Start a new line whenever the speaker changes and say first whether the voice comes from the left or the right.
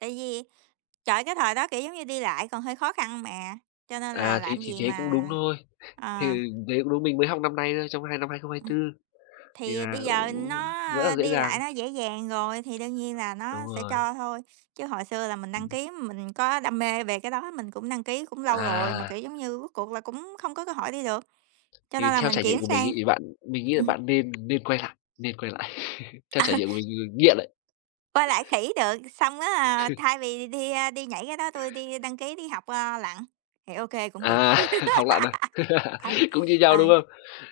right: Tại vì, trời, cái thời đó, kiểu giống như, đi lại còn hơi khó khăn mà, cho nên là
left: À, thế
right: làm
left: thì
right: gì
left: thế cũng đúng
right: mà
left: thôi,
right: ờ.
left: thì đấy cũng đúng. Mình mới học năm nay thôi, trong năm hai không hai
right: Ừm.
left: tư, thì
right: Thì
left: là
right: bây giờ
left: cũng rất là
right: nó
left: dễ
right: đi
left: dàng.
right: lại nó dễ dàng rồi thì đương nhiên là
left: Đúng
right: nó sẽ
left: rồi.
right: cho thôi, chứ hồi xưa là mình đăng
left: Ừm.
right: ký, mình có đam mê về cái đó, mình cũng đăng ký cũng lâu rồi mà,
left: À.
right: kiểu giống như, rốt cuộc là cũng không có cơ hội đi được. Cho
left: Thì
right: nên là
left: theo
right: mình
left: trải nghiệm
right: chuyển
left: của mình ấy,
right: sang
left: thì bạn mình nghĩ là
right: ừm.
left: bạn nên nên quay lại, nên quay lại, theo trải
right: Ừ.
left: nghiệm của người nghiện ấy.
right: Quay lại khỉ được. Xong á thay vì đi, a, đi nhảy cái đó, tui đi đăng ký đi học, ờ, lặn, thì OK, cũng được.
left: À, học lặn à?
right: Ừ,
left: Cũng như nhau, đúng
right: rồi.
left: không?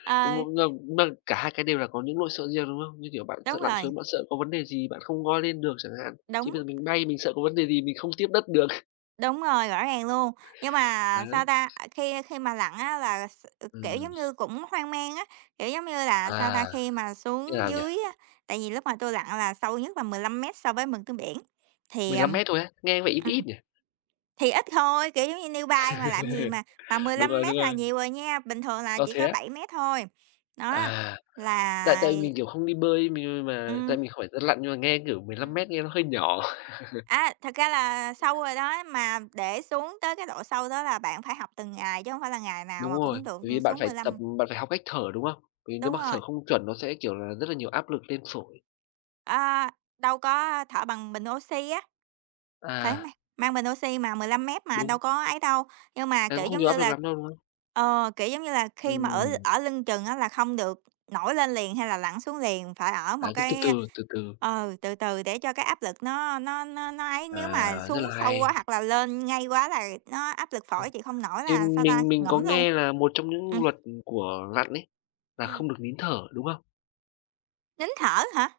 right: Ờ.
left: M mà mà cả hai cái đều là có những lỗi sợ riêng, đúng không? Như kiểu bạn sợ
right: Đúng
left: lặn
right: rồi.
left: xuống, bạn sợ có vấn đề gì, bạn không ngoi lên được chẳng hạn. Chứ
right: Đúng.
left: bây giờ mình bay, mình sợ có vấn đề gì mình không tiếp đất được.
right: Đúng rồi, rõ ràng luôn. Nhưng mà, sao
left: Đấy.
right: ta, à, khi khi mà lặn á, là s ờ, kiểu
left: Ừm.
right: giống như cũng hoang mang á, kiểu, giống như là, sao ta,
left: À,
right: khi mà
left: thế
right: xuống
left: nào nhỉ?
right: dưới á, tại vì lúc mà tôi lặn là sâu nhất là 15 mét so với mực nước biển, thì,
left: 15
right: ờm
left: mét thôi á? Nghe có vẻ ít
right: ừm,
left: ít nhỉ?
right: thì ít thôi, kiểu giống như, newbie mà làm gì mà mà mười
left: Đúng
right: lăm
left: rồi, đúng
right: mét là
left: rồi.
right: nhiều rồi nha, bình thường là
left: Ờ,
right: chỉ
left: thế
right: có
left: á?
right: 7 mét thôi. Đó,
left: À, tại
right: là
left: tại vì mình, kiểu, không đi bơi, m như mà
right: Ừm.
left: tại mình không phải dân lặn, nhưng mà nghe kiểu 15
right: Ừm.
left: mét nghe nó hơi nhỏ.
right: À, thật ra là sâu rồi đó, mà để xuống tới cái độ sâu đó là bạn phải học từng ngày chứ hổng phải là ngày nào
left: Đúng
right: mà
left: rồi.
right: cũng được
left: Bởi vì bạn
right: xuống
left: phải
right: mười
left: tập
right: lăm.
left: bạn phải học cách thở, đúng không? Vì nếu
right: Đúng
left: mà
right: rồi.
left: thở không chuẩn nó sẽ, kiểu là, rất là nhiều áp lực lên phổi.
right: Ờ, đâu có, thở bằng bình oxy á. Phải
left: À.
right: mang mang bình oxy mà, 15 mét mà đâu
left: Đúng.
right: có ấy đâu. Nhưng mà,
left: Thế
right: kiểu,
left: cũng không
right: giống
left: nhiều áp
right: như
left: lực
right: là,
left: lắm đâu, đúng không?
right: ờ, kiểu, giống như là, khi mà ở
left: Ừm.
right: ở lưng chừng á là không được nổi lên liền hay là lặn xuống liền, phải ở một
left: Đấy, cứ từ
right: cái
left: từ, từ từ.
right: ờ, từ từ để cho cái áp lực nó nó nó nó ấy.
left: À,
right: Nếu mà
left: rất
right: xuống
left: là
right: sâu quá
left: hay.
right: hoặc là lên ngay quá là nó áp lực phổi
left: Ôi,
right: chịu không nổi
left: thì
right: là, sao ta,
left: mình mình có
right: ngủm luôn.
left: nghe là một trong những
right: Ừm.
left: luật của lặn ấy là
right: Ừm.
left: không được nín thở, đúng không?
right: Nín thở hả?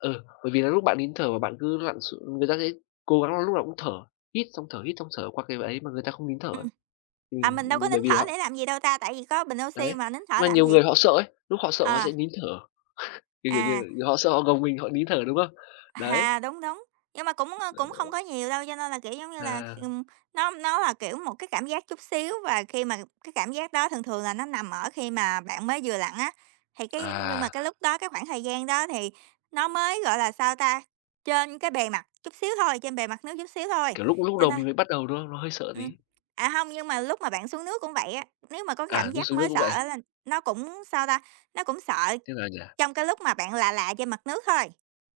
left: Ừ, bởi vì là lúc bạn nín thở mà bạn cứ lặn x người ta sẽ cố gắng là lúc nào cũng thở, hít xong thở, hít xong thở qua cái ấy mà người ta không nín thở ấy.
right: Ừm.
left: Ừm,
right: À, mình đâu có
left: b bởi
right: nín
left: vì là
right: thở
left: họ
right: để làm cái gì đâu ta, tại vì có bình oxi
left: Đấy,
right: mà nín thở
left: mà
right: làm
left: nhiều
right: gì?
left: người họ sợ ấy, lúc họ sợ họ
right: À.
left: sẽ nín thở. Kiểu, kiểu, kiểu
right: À.
left: như họ sợ họ gồng mình, họ nín thở, đúng không? Đấy.
right: À, đúng, đúng. Nhưng mà cũng, ơ, cũng không
left: Đấy.
right: có nhiều đâu, cho nên là, kiểu, giống như là, kh
left: À.
right: ừm, nó nó là, kiểu, một cái cảm giác chút xíu, và khi mà cái cảm giác đó thường thường là nó nằm ở khi mà bạn mới vừa lặn á, thì cái nhưng mà
left: À.
right: cái lúc đó, cái khoảng thời gian đó thì nó mới, gọi là, sao ta, trên cái bề mặt chút xíu thôi trên bề mặt nước chút xíu thôi.
left: Kiểu lúc lúc
right: Cho
left: đầu
right: nên
left: mình mới bắt đầu, đúng không? Nó hơi sợ
right: Ừm,
left: tí.
right: à, hông, nhưng mà lúc mà bạn xuống nước cũng vậy á, nếu mà có cái
left: À,
right: cảm
left: lúc
right: giác
left: xuống nước
right: mới
left: cũng
right: sợ
left: vậy à?
right: á là nó cũng, sao ta, nó cũng sợ
left: Thế nào nhỉ?
right: trong cái lúc mà bạn là là trên mặt nước thôi.